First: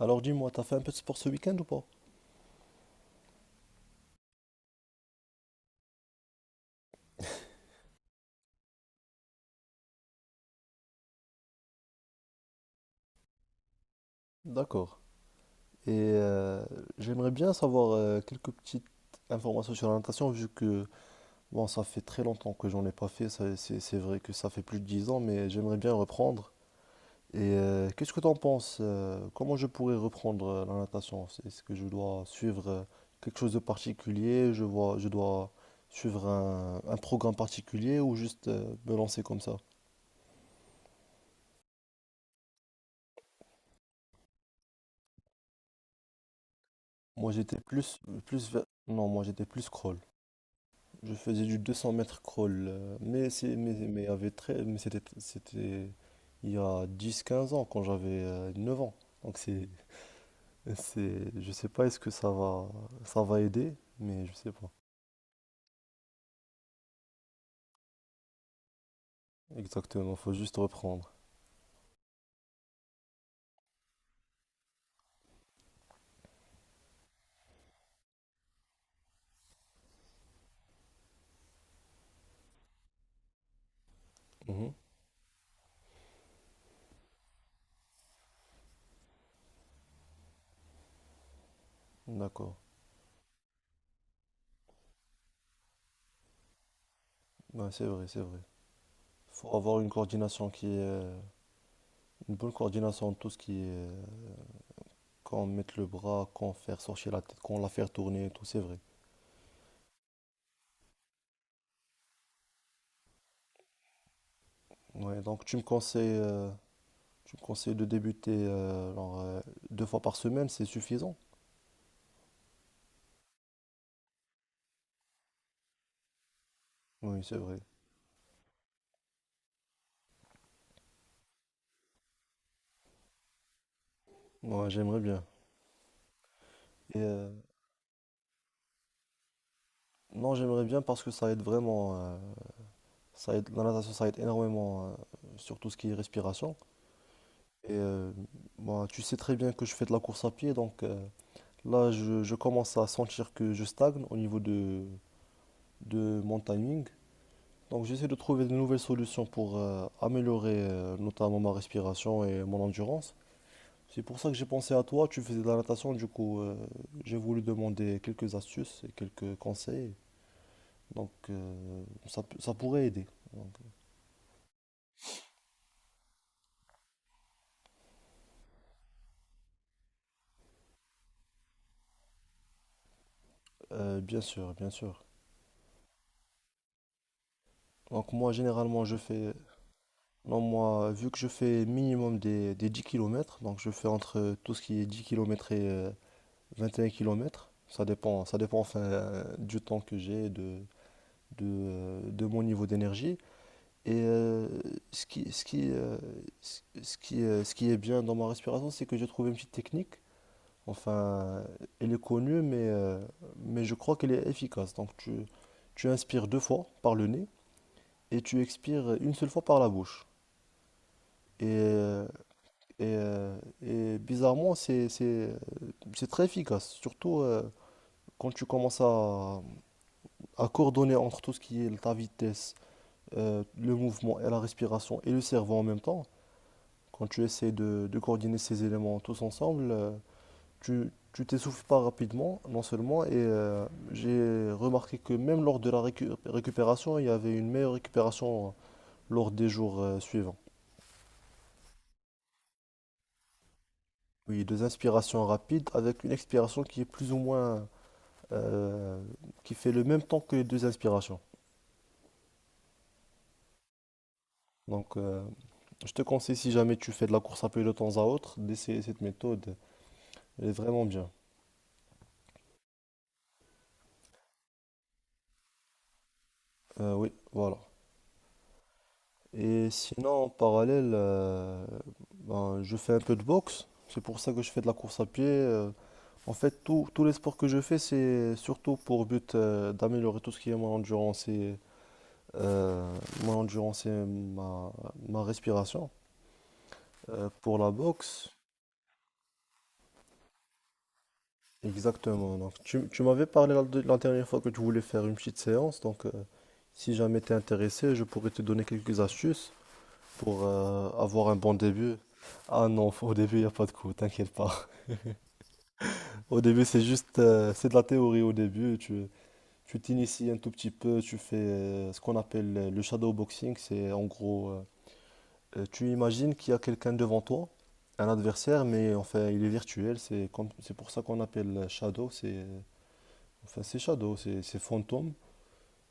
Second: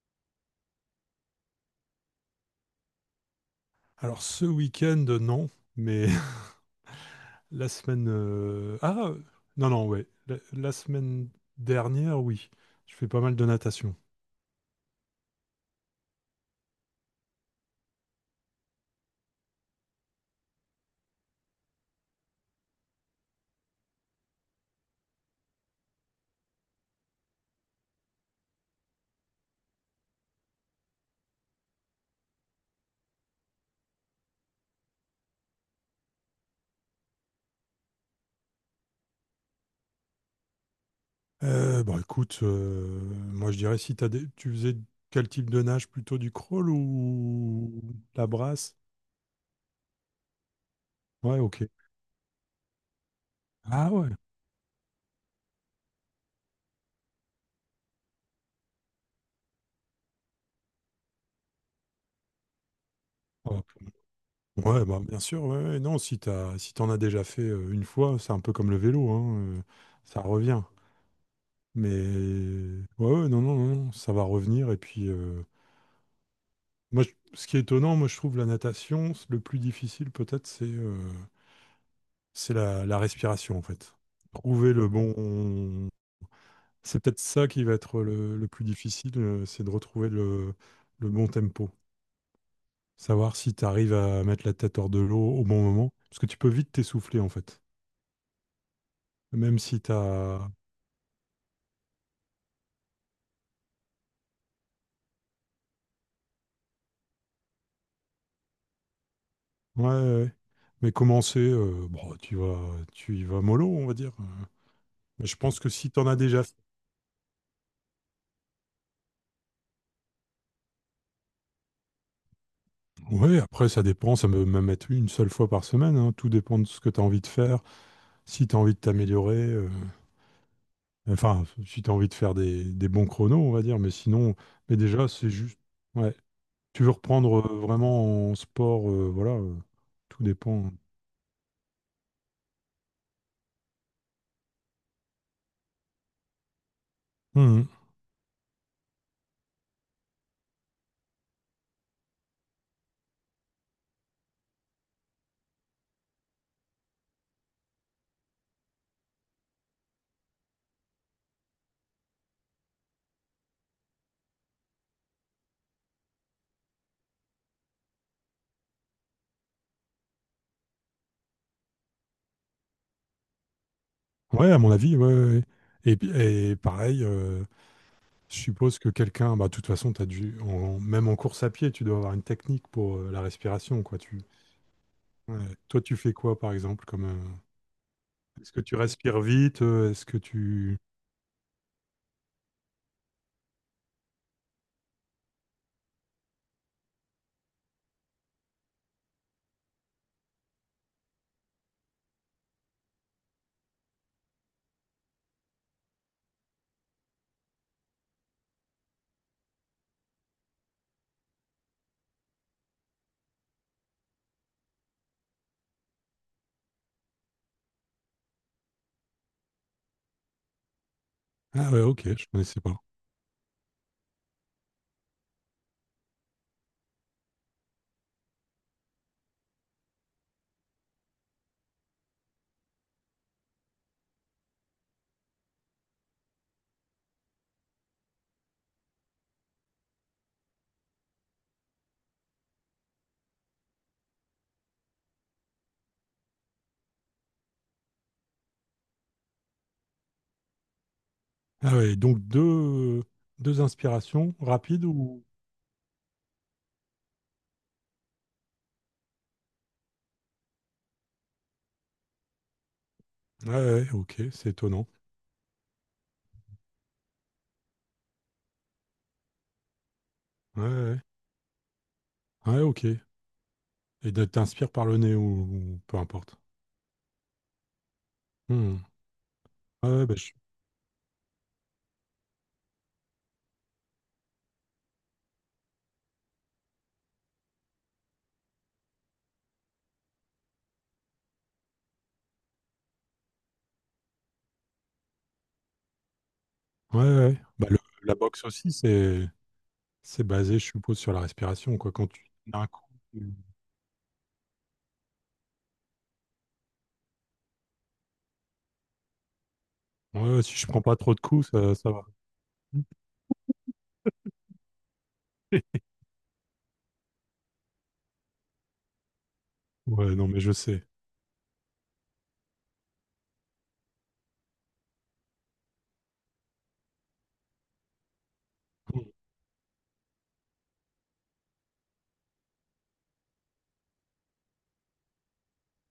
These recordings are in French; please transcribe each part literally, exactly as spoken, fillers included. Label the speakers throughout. Speaker 1: Alors dis-moi, t'as fait un peu de sport ce week-end ou pas?
Speaker 2: Alors ce week-end, non, mais la semaine... euh, Ah, non, non, ouais. La, la semaine dernière, oui. Je fais pas mal de natation.
Speaker 1: D'accord. Et euh, j'aimerais bien savoir euh, quelques petites informations sur la natation, vu que bon, ça fait très longtemps que j'en ai pas fait. ça- C'est c'est vrai que ça fait plus de dix ans, mais j'aimerais bien reprendre. Et euh, qu'est-ce que t'en penses? Euh, comment je pourrais reprendre euh, la natation? C'est- Est-ce que je dois suivre euh, quelque chose de particulier? Je vois, je dois suivre un, un programme particulier ou juste euh, me lancer comme ça?
Speaker 2: Euh, bon, écoute, euh, moi je dirais si t'as des- tu faisais quel type de nage, plutôt du crawl
Speaker 1: Moi, j'étais
Speaker 2: ou
Speaker 1: plus,
Speaker 2: la
Speaker 1: plus vers-
Speaker 2: brasse?
Speaker 1: non, moi, j'étais plus crawl. Je
Speaker 2: Ouais,
Speaker 1: faisais du
Speaker 2: ok.
Speaker 1: deux cents mètres crawl, euh, mais, c'est- mais,
Speaker 2: Ah
Speaker 1: mais,
Speaker 2: ouais.
Speaker 1: avec très, mais c'était, c'était il y a dix quinze ans, quand j'avais euh, neuf ans. Donc c'est, c'est, je sais pas, est-ce que ça va, ça va
Speaker 2: Ah,
Speaker 1: aider, mais je sais pas.
Speaker 2: ouais, bah, bien sûr, ouais, ouais, non, si t'as, si t'en as déjà fait euh, une fois, c'est un peu comme le vélo, hein, euh,
Speaker 1: Exactement,
Speaker 2: ça
Speaker 1: faut juste
Speaker 2: revient.
Speaker 1: reprendre.
Speaker 2: Mais ouais, ouais, non, non, non, non, ça va revenir et puis... euh, Moi, je- Ce qui est étonnant, moi, je trouve la natation, c- le plus difficile peut-être, c'est euh, c'est la, la respiration, en fait. Trouver
Speaker 1: Mhm.
Speaker 2: le bon... C'est peut-être ça qui va être le, le plus difficile, euh, c'est de retrouver le, le bon tempo.
Speaker 1: D'accord.
Speaker 2: Savoir si tu arrives à mettre la tête hors de l'eau au bon moment. Parce que tu peux vite t'essouffler, en fait.
Speaker 1: Ouais, c'est vrai, c'est vrai. Faut
Speaker 2: Même
Speaker 1: avoir
Speaker 2: si
Speaker 1: une
Speaker 2: tu
Speaker 1: coordination
Speaker 2: as...
Speaker 1: qui est, euh, une bonne coordination de tout ce qui est, euh, quand mettre le bras, quand faire sortir la tête, quand la faire tourner, et tout, c'est vrai.
Speaker 2: Ouais, ouais. Mais commencer, euh, bon, tu vas, tu y vas mollo, on va dire. Euh,
Speaker 1: Ouais,
Speaker 2: Mais je
Speaker 1: donc tu
Speaker 2: pense
Speaker 1: me
Speaker 2: que si tu en as
Speaker 1: conseilles,
Speaker 2: déjà.
Speaker 1: euh, je conseille de débuter euh, genre, euh, deux fois par semaine, c'est suffisant.
Speaker 2: Ouais, après, ça dépend. Ça peut même être une seule fois par semaine, hein. Tout dépend de ce que tu as envie
Speaker 1: Oui,
Speaker 2: de
Speaker 1: c'est
Speaker 2: faire.
Speaker 1: vrai.
Speaker 2: Si tu as envie de t'améliorer, euh, enfin, si tu as envie de faire des, des bons chronos, on va dire. Mais sinon,
Speaker 1: Moi,
Speaker 2: mais
Speaker 1: j'aimerais
Speaker 2: déjà,
Speaker 1: bien.
Speaker 2: c'est juste. Ouais. Tu veux
Speaker 1: Et, euh,
Speaker 2: reprendre euh, vraiment en sport, euh, voilà. Euh, tout
Speaker 1: non, j'aimerais
Speaker 2: dépend.
Speaker 1: bien parce que ça aide vraiment. Euh, ça aide, la natation, ça aide énormément euh, sur tout ce qui est respiration.
Speaker 2: Mhm.
Speaker 1: Et euh, moi, tu sais très bien que je fais de la course à pied, donc euh, là, je, je commence à sentir que je stagne au niveau de, de mon timing. Donc, j'essaie de trouver de nouvelles solutions pour euh, améliorer euh, notamment ma respiration et mon endurance. C'est pour ça que j'ai pensé à toi, tu faisais de la natation, du coup euh, j'ai voulu demander quelques astuces et quelques conseils, donc euh, ça, peut- ça pourrait aider.
Speaker 2: Ouais, à mon avis, ouais, ouais, ouais. Et, puis- et pareil, euh, je suppose que quelqu'un, bah, de toute façon, t'as dû, en- même en course à pied, tu dois avoir une technique pour euh, la respiration, quoi.
Speaker 1: Euh, bien
Speaker 2: Tu,
Speaker 1: sûr, bien sûr.
Speaker 2: ouais. Toi, tu fais quoi, par exemple, comme. Euh,
Speaker 1: Donc moi
Speaker 2: Est-ce que tu
Speaker 1: généralement je
Speaker 2: respires
Speaker 1: fais,
Speaker 2: vite? euh, Est-ce que
Speaker 1: non
Speaker 2: tu...
Speaker 1: moi vu que je fais minimum des, des dix kilomètres, donc je fais entre tout ce qui est dix kilomètres et euh, vingt et un kilomètres. Ça dépend, ça dépend, enfin, euh, du temps que j'ai, de, de, euh, de mon niveau d'énergie. Et euh, ce qui, ce qui, euh, ce ce qui, euh, ce qui est bien dans ma respiration, c'est que j'ai trouvé une petite technique. Enfin, elle est connue, mais, euh, mais je crois qu'elle est efficace. Donc, tu, tu inspires deux fois par le nez et tu expires une seule fois par la bouche. Et,
Speaker 2: Ah ouais,
Speaker 1: euh,
Speaker 2: ok, je connaissais pas.
Speaker 1: et, euh, et bizarrement, c'est, c'est, euh, c'est très efficace, surtout euh, quand tu commences à, à coordonner entre tout ce qui est ta vitesse, euh, le mouvement et la respiration et le cerveau en même temps. Quand tu essaies de, de coordonner ces éléments tous ensemble, euh, tu, tu t'essouffles pas rapidement, non seulement, et euh, j'ai remarqué que même lors de la récu- récupération, il y avait une meilleure récupération euh, lors des jours euh, suivants.
Speaker 2: Ah ouais, donc deux, deux inspirations
Speaker 1: Oui, deux
Speaker 2: rapides ou...
Speaker 1: inspirations rapides avec une expiration qui est plus ou moins, euh, qui fait le même temps que les deux inspirations.
Speaker 2: Ah ouais, ouais, ok, c'est étonnant.
Speaker 1: Donc, euh, je te conseille, si jamais tu fais de la course à pied de temps à autre, d'essayer cette méthode. Elle est
Speaker 2: Ouais, ouais,
Speaker 1: vraiment
Speaker 2: ouais,
Speaker 1: bien.
Speaker 2: ah ouais, ok. Et de- t'inspires par le nez ou, ou peu importe.
Speaker 1: Euh, oui, voilà.
Speaker 2: Hmm.
Speaker 1: Et
Speaker 2: Ouais, ouais, bah,
Speaker 1: sinon, en
Speaker 2: je-
Speaker 1: parallèle, euh, ben, je fais un peu de boxe. C'est pour ça que je fais de la course à pied. euh. En fait, tout- tous les sports que je fais, c'est surtout pour but euh, d'améliorer tout ce qui est mon endurance et, euh, mon endurance et ma, ma respiration.
Speaker 2: ouais, ouais,
Speaker 1: Euh,
Speaker 2: ouais.
Speaker 1: pour
Speaker 2: Bah,
Speaker 1: la
Speaker 2: le- la
Speaker 1: boxe,
Speaker 2: boxe aussi, c'est c'est basé, je suppose, sur la respiration, quoi. Quand tu
Speaker 1: exactement. Donc,
Speaker 2: d'un coup...
Speaker 1: tu, tu m'avais
Speaker 2: tu-
Speaker 1: parlé la, de- la dernière fois que tu voulais faire une petite séance. Donc, euh, si jamais tu es intéressé, je pourrais te donner quelques astuces
Speaker 2: Ouais, ouais,
Speaker 1: pour
Speaker 2: si je prends
Speaker 1: euh,
Speaker 2: pas trop de
Speaker 1: avoir un
Speaker 2: coups,
Speaker 1: bon
Speaker 2: ça, ça
Speaker 1: début.
Speaker 2: va.
Speaker 1: Ah non, faut- au début, il n'y a pas de coup, t'inquiète pas. Au début, c'est juste, euh, c'est de la théorie au début. Tu, tu
Speaker 2: Ouais, non,
Speaker 1: t'inities un
Speaker 2: mais
Speaker 1: tout
Speaker 2: je
Speaker 1: petit
Speaker 2: sais.
Speaker 1: peu, tu fais euh, ce qu'on appelle euh, le shadow boxing. C'est en gros, euh, euh, tu imagines qu'il y a quelqu'un devant toi, un adversaire, mais
Speaker 2: Hmm.
Speaker 1: enfin, il est virtuel. C'est comme, c'est pour ça qu'on appelle euh, shadow. C'est, euh, enfin, c'est shadow, c'est, c'est fantôme.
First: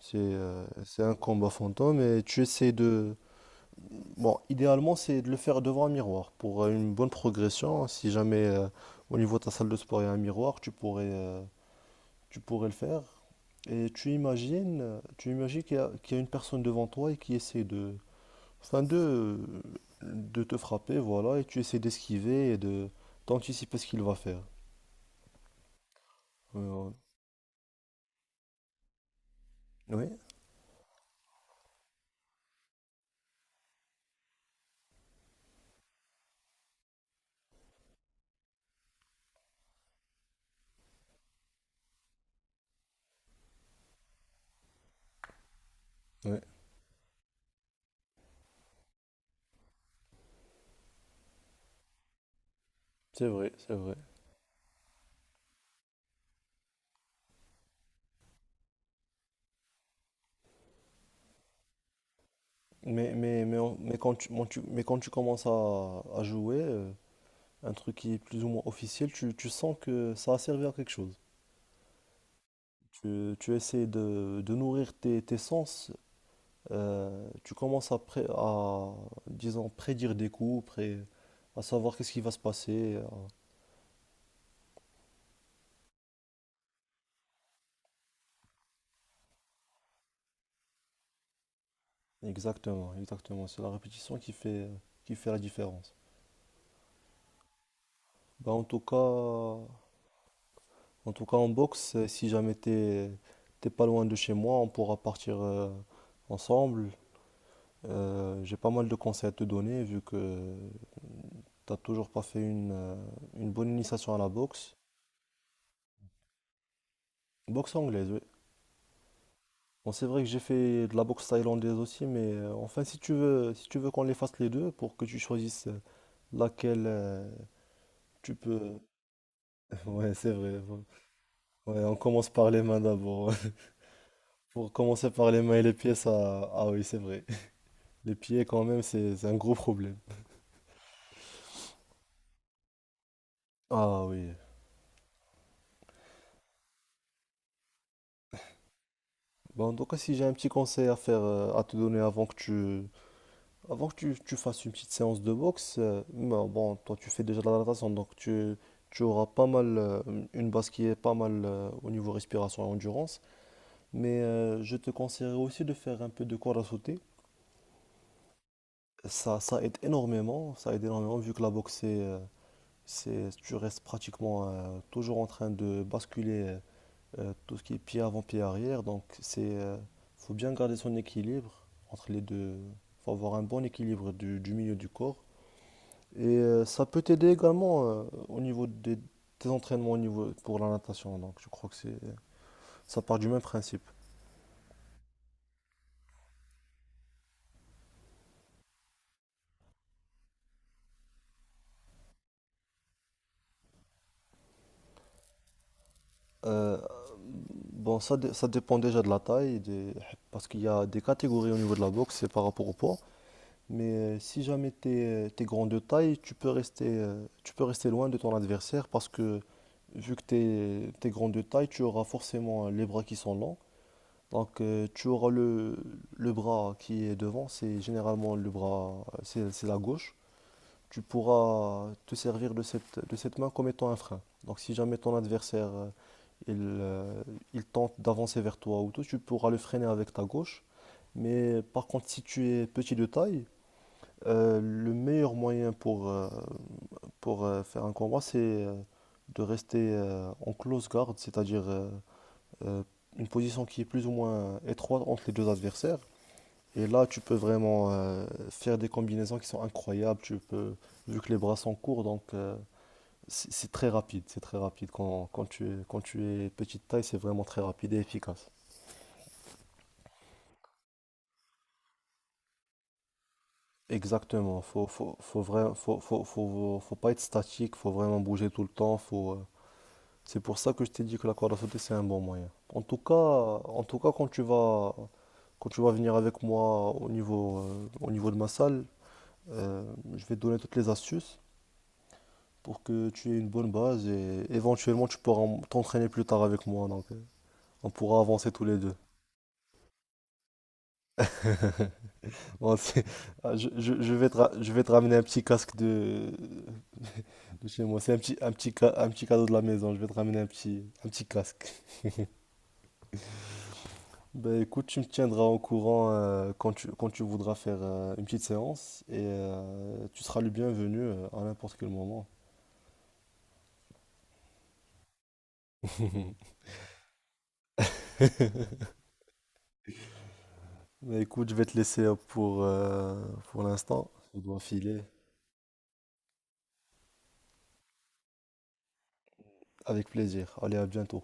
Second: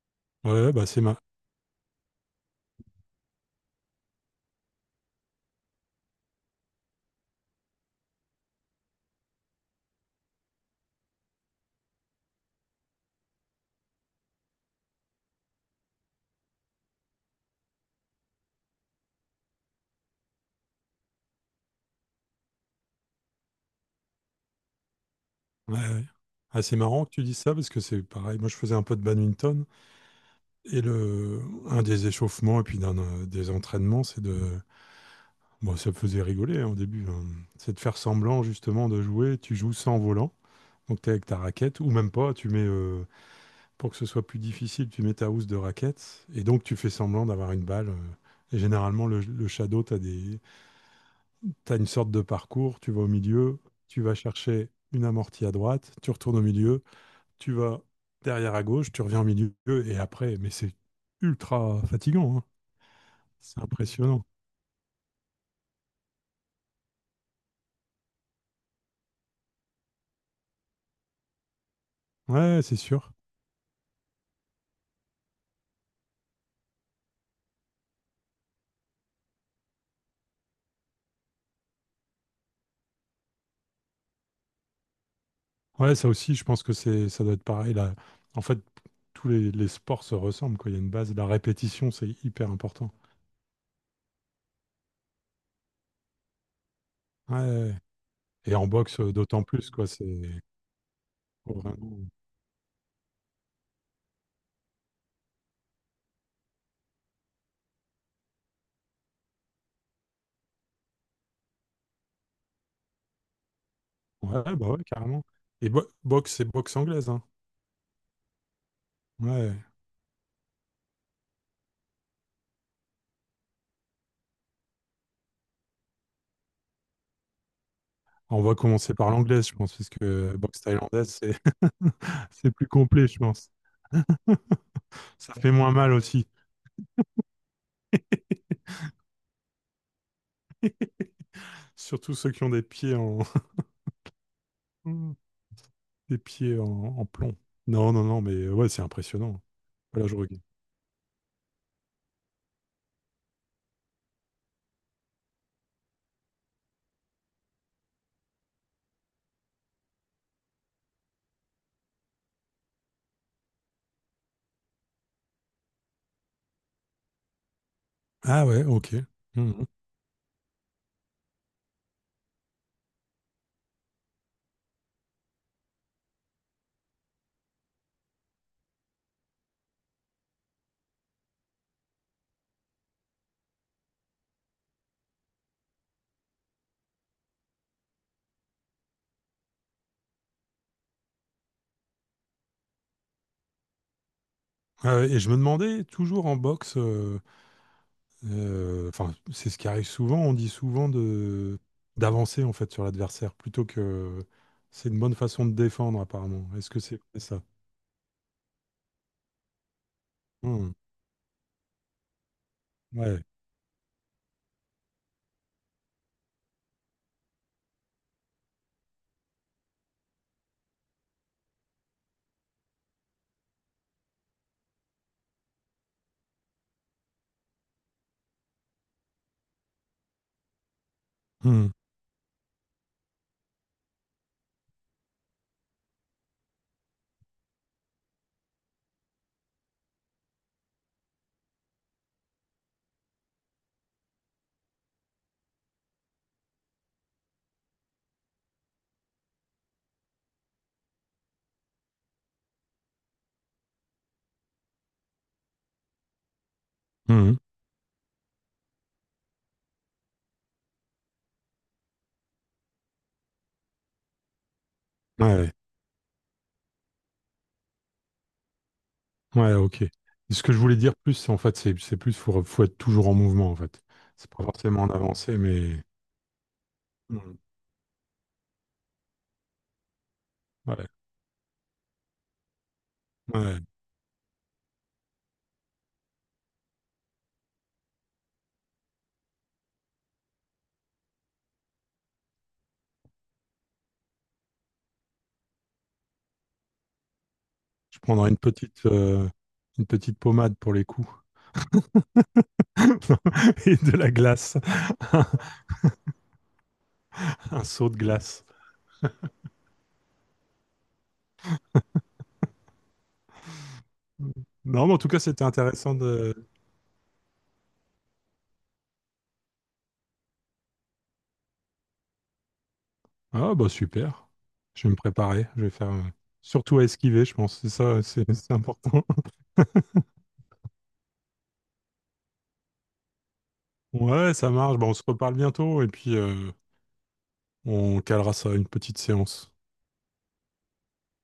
Speaker 1: C'est,
Speaker 2: Ouais,
Speaker 1: euh,
Speaker 2: ouais, bah c'est
Speaker 1: c'est un
Speaker 2: ma...
Speaker 1: combat fantôme et tu essaies de, bon, idéalement, c'est de le faire devant un miroir pour euh, une bonne progression. Si jamais euh, au niveau de ta salle de sport il y a un miroir, tu pourrais, euh, tu pourrais le faire. Et tu imagines, euh, tu imagines qu'il y a, qu'il y a une personne devant toi et qui essaie de, enfin de, euh, de te frapper, voilà, et tu essaies d'esquiver et de d'anticiper ce qu'il va faire.
Speaker 2: Ouais, ouais. Ah, c'est
Speaker 1: Euh,
Speaker 2: marrant que tu dises ça parce que c'est pareil. Moi, je faisais un peu de badminton
Speaker 1: oui,
Speaker 2: et le, un des échauffements et puis d'un euh, des entraînements, c'est de, bon, ça me faisait rigoler hein, au début, hein. C'est de faire semblant justement de jouer. Tu joues sans volant, donc t'es avec ta raquette ou même pas. Tu mets euh, pour que ce soit plus difficile, tu mets ta housse de raquette
Speaker 1: oui,
Speaker 2: et donc tu fais semblant d'avoir une balle. euh. Et généralement, le, le shadow, t'as des, t'as une sorte de parcours. Tu vas au
Speaker 1: c'est vrai,
Speaker 2: milieu,
Speaker 1: c'est vrai.
Speaker 2: tu vas chercher une amortie à droite, tu retournes au milieu. Tu vas derrière à gauche, tu reviens au milieu et après, mais c'est ultra fatigant, hein.
Speaker 1: Mais, mais, mais,
Speaker 2: C'est
Speaker 1: on- mais quand
Speaker 2: impressionnant.
Speaker 1: tu, mon- tu- mais quand tu commences à, à jouer, euh, un truc qui est plus ou moins officiel, tu, tu sens que ça a servi à quelque chose.
Speaker 2: Ouais, c'est sûr.
Speaker 1: Tu, tu essaies de, de nourrir tes, tes sens, euh, tu commences à, pré- à, disons, prédire des coups, pré- à savoir qu'est-ce qui va se passer. à-
Speaker 2: Ouais, ça aussi, je pense que c'est, ça doit être pareil. Là. En fait, tous les, les sports se ressemblent, quoi. Il y a une base, la répétition, c'est hyper important.
Speaker 1: Exactement, exactement. C'est la répétition qui fait, qui fait la différence.
Speaker 2: Ouais.
Speaker 1: Bah,
Speaker 2: Et
Speaker 1: en
Speaker 2: en
Speaker 1: tout cas,
Speaker 2: boxe, euh, d'autant
Speaker 1: en
Speaker 2: plus, quoi. C'est
Speaker 1: tout cas, en
Speaker 2: Faut
Speaker 1: boxe,
Speaker 2: vraiment.
Speaker 1: euh, si jamais t'es, t'es pas loin de chez moi, on pourra partir euh, ensemble. Euh, j'ai pas mal de conseils à te donner vu que t'as toujours pas fait une, euh, une bonne initiation à la
Speaker 2: Ouais, bah
Speaker 1: boxe.
Speaker 2: ouais, carrément. Et bo- boxe, c'est boxe anglaise, hein.
Speaker 1: Boxe anglaise, oui.
Speaker 2: Ouais.
Speaker 1: Bon, c'est vrai que j'ai fait de la boxe thaïlandaise aussi, mais euh, enfin, si tu veux, si tu veux qu'on les fasse les deux pour que tu choisisses euh, laquelle euh, tu
Speaker 2: On va
Speaker 1: peux.
Speaker 2: commencer par l'anglaise, je pense, parce
Speaker 1: Ouais, c'est
Speaker 2: que
Speaker 1: vrai.
Speaker 2: boxe
Speaker 1: Bon.
Speaker 2: thaïlandaise, c'est
Speaker 1: Ouais, on commence par
Speaker 2: c'est
Speaker 1: les
Speaker 2: plus
Speaker 1: mains
Speaker 2: complet, je
Speaker 1: d'abord.
Speaker 2: pense.
Speaker 1: Pour commencer par
Speaker 2: Ça
Speaker 1: les
Speaker 2: fait
Speaker 1: mains et
Speaker 2: moins
Speaker 1: les
Speaker 2: mal
Speaker 1: pieds,
Speaker 2: aussi.
Speaker 1: ça. Ah oui, c'est vrai. Les pieds, quand même, c'est c'est un gros problème.
Speaker 2: Surtout ceux qui ont des pieds en,
Speaker 1: Ah oui.
Speaker 2: des pieds en, en plomb. Non, non, non, mais ouais, c'est impressionnant.
Speaker 1: Bon, en tout cas,
Speaker 2: Voilà,
Speaker 1: si
Speaker 2: je
Speaker 1: j'ai un
Speaker 2: regarde.
Speaker 1: petit conseil à faire, euh, à te donner avant que tu, avant que tu, tu fasses une petite séance de boxe, euh, ben, bon, toi tu fais déjà de la natation, donc tu, tu auras pas mal, euh, une base qui est pas mal euh, au niveau respiration et endurance. Mais euh, je te conseillerais aussi de faire un peu de corde à sauter.
Speaker 2: Ah ouais, ok.
Speaker 1: Ça, ça
Speaker 2: Mhm.
Speaker 1: aide énormément, ça aide énormément vu que la boxe, c'est, euh, c'est- tu restes pratiquement euh, toujours en train de basculer euh, tout ce qui est pied avant, pied arrière. Donc c'est, euh, faut bien garder son équilibre entre les deux. Faut avoir un bon équilibre du du milieu du corps. Et euh, ça peut t'aider également euh, au niveau des, tes entraînements au niveau pour la natation. Donc je crois que c'est ça part du même principe.
Speaker 2: Ah ouais, et je me demandais, toujours en boxe, euh, euh, enfin, c'est ce qui arrive souvent, on dit souvent de d'avancer en fait sur l'adversaire, plutôt que c'est une bonne façon de défendre apparemment. Est-ce
Speaker 1: Euh,
Speaker 2: que c'est vrai, ça?
Speaker 1: bon, ça, dé- ça dépend déjà de la taille, des- parce qu'il y
Speaker 2: Mhm.
Speaker 1: a des catégories au niveau de la boxe, c'est par rapport au poids.
Speaker 2: Ouais.
Speaker 1: Mais euh, si jamais tu es grand de taille, tu peux rester, euh, tu peux rester loin de ton adversaire parce que vu que tu es grand de taille, tu auras forcément euh, les bras qui sont longs. Donc euh, tu auras le, le bras qui est devant, c'est généralement le bras, euh, c'est c'est la gauche. Tu
Speaker 2: Mhm.
Speaker 1: pourras te servir de cette, de cette main comme étant un frein. Donc si jamais ton adversaire euh, il, euh, il tente d'avancer vers toi ou tout, tu pourras le freiner avec ta gauche. Mais par contre si tu es petit de taille, euh, le meilleur moyen pour, euh, pour euh, faire un combat c'est euh, de rester euh, en close guard, c'est-à-dire euh, euh, une position qui est plus ou moins étroite entre les deux adversaires. Et là, tu peux
Speaker 2: Mhm.
Speaker 1: vraiment euh, faire des combinaisons qui sont incroyables. Tu peux, vu que les bras sont courts, donc euh, c'est c'est très rapide. C'est très rapide. Quand, quand
Speaker 2: Ouais.
Speaker 1: tu es, quand tu es petite taille, c'est vraiment très rapide et efficace.
Speaker 2: Ouais, ok. Et ce que je voulais dire plus, c'est en fait, c'est c'est plus, faut, faut être toujours en mouvement en fait. C'est pas
Speaker 1: Exactement.
Speaker 2: forcément
Speaker 1: Faut,
Speaker 2: en
Speaker 1: faut,
Speaker 2: avancée,
Speaker 1: faut, vra-
Speaker 2: mais...
Speaker 1: faut, faut, faut- Faut pas être
Speaker 2: Hmm.
Speaker 1: statique. Faut vraiment bouger tout le temps. Faut, euh, C'est pour ça que
Speaker 2: Ouais,
Speaker 1: je t'ai dit que la corde à sauter, c'est un bon moyen. En tout cas,
Speaker 2: ouais.
Speaker 1: en tout cas, quand tu vas, quand tu vas venir avec moi au niveau, euh, au niveau de ma salle, euh, je vais te donner toutes les astuces pour que tu aies une bonne base et éventuellement tu pourras t'entraîner plus tard avec moi. Donc euh, on
Speaker 2: Je
Speaker 1: pourra
Speaker 2: prendrai une
Speaker 1: avancer tous les
Speaker 2: petite,
Speaker 1: deux.
Speaker 2: euh, une petite pommade pour les coups
Speaker 1: Bon, c'est- ah, je,
Speaker 2: et de
Speaker 1: je-
Speaker 2: la
Speaker 1: je vais te ra-
Speaker 2: glace,
Speaker 1: je vais te ramener un petit casque de,
Speaker 2: un
Speaker 1: de chez
Speaker 2: seau de
Speaker 1: moi. C'est un petit,
Speaker 2: glace.
Speaker 1: un petit, ca- un petit cadeau de la maison. Je vais te ramener un petit, un petit casque. Ben écoute,
Speaker 2: Non, mais en
Speaker 1: tu me
Speaker 2: tout cas,
Speaker 1: tiendras
Speaker 2: c'était
Speaker 1: au
Speaker 2: intéressant
Speaker 1: courant
Speaker 2: de.
Speaker 1: euh, quand tu, quand tu voudras faire euh, une petite séance et euh, tu seras le bienvenu euh, à n'importe quel moment.
Speaker 2: Ah, bah super. Je vais me préparer. Je vais faire. euh, Surtout à esquiver, je pense. C'est ça, c'est c'est important.
Speaker 1: Ben écoute, je vais te laisser euh, pour, euh, pour l'instant.
Speaker 2: Ouais,
Speaker 1: Je
Speaker 2: ça
Speaker 1: dois
Speaker 2: marche. Bah, on
Speaker 1: filer.
Speaker 2: se reparle bientôt et puis euh, on calera ça, à une petite séance.
Speaker 1: Avec plaisir. Allez, à bientôt.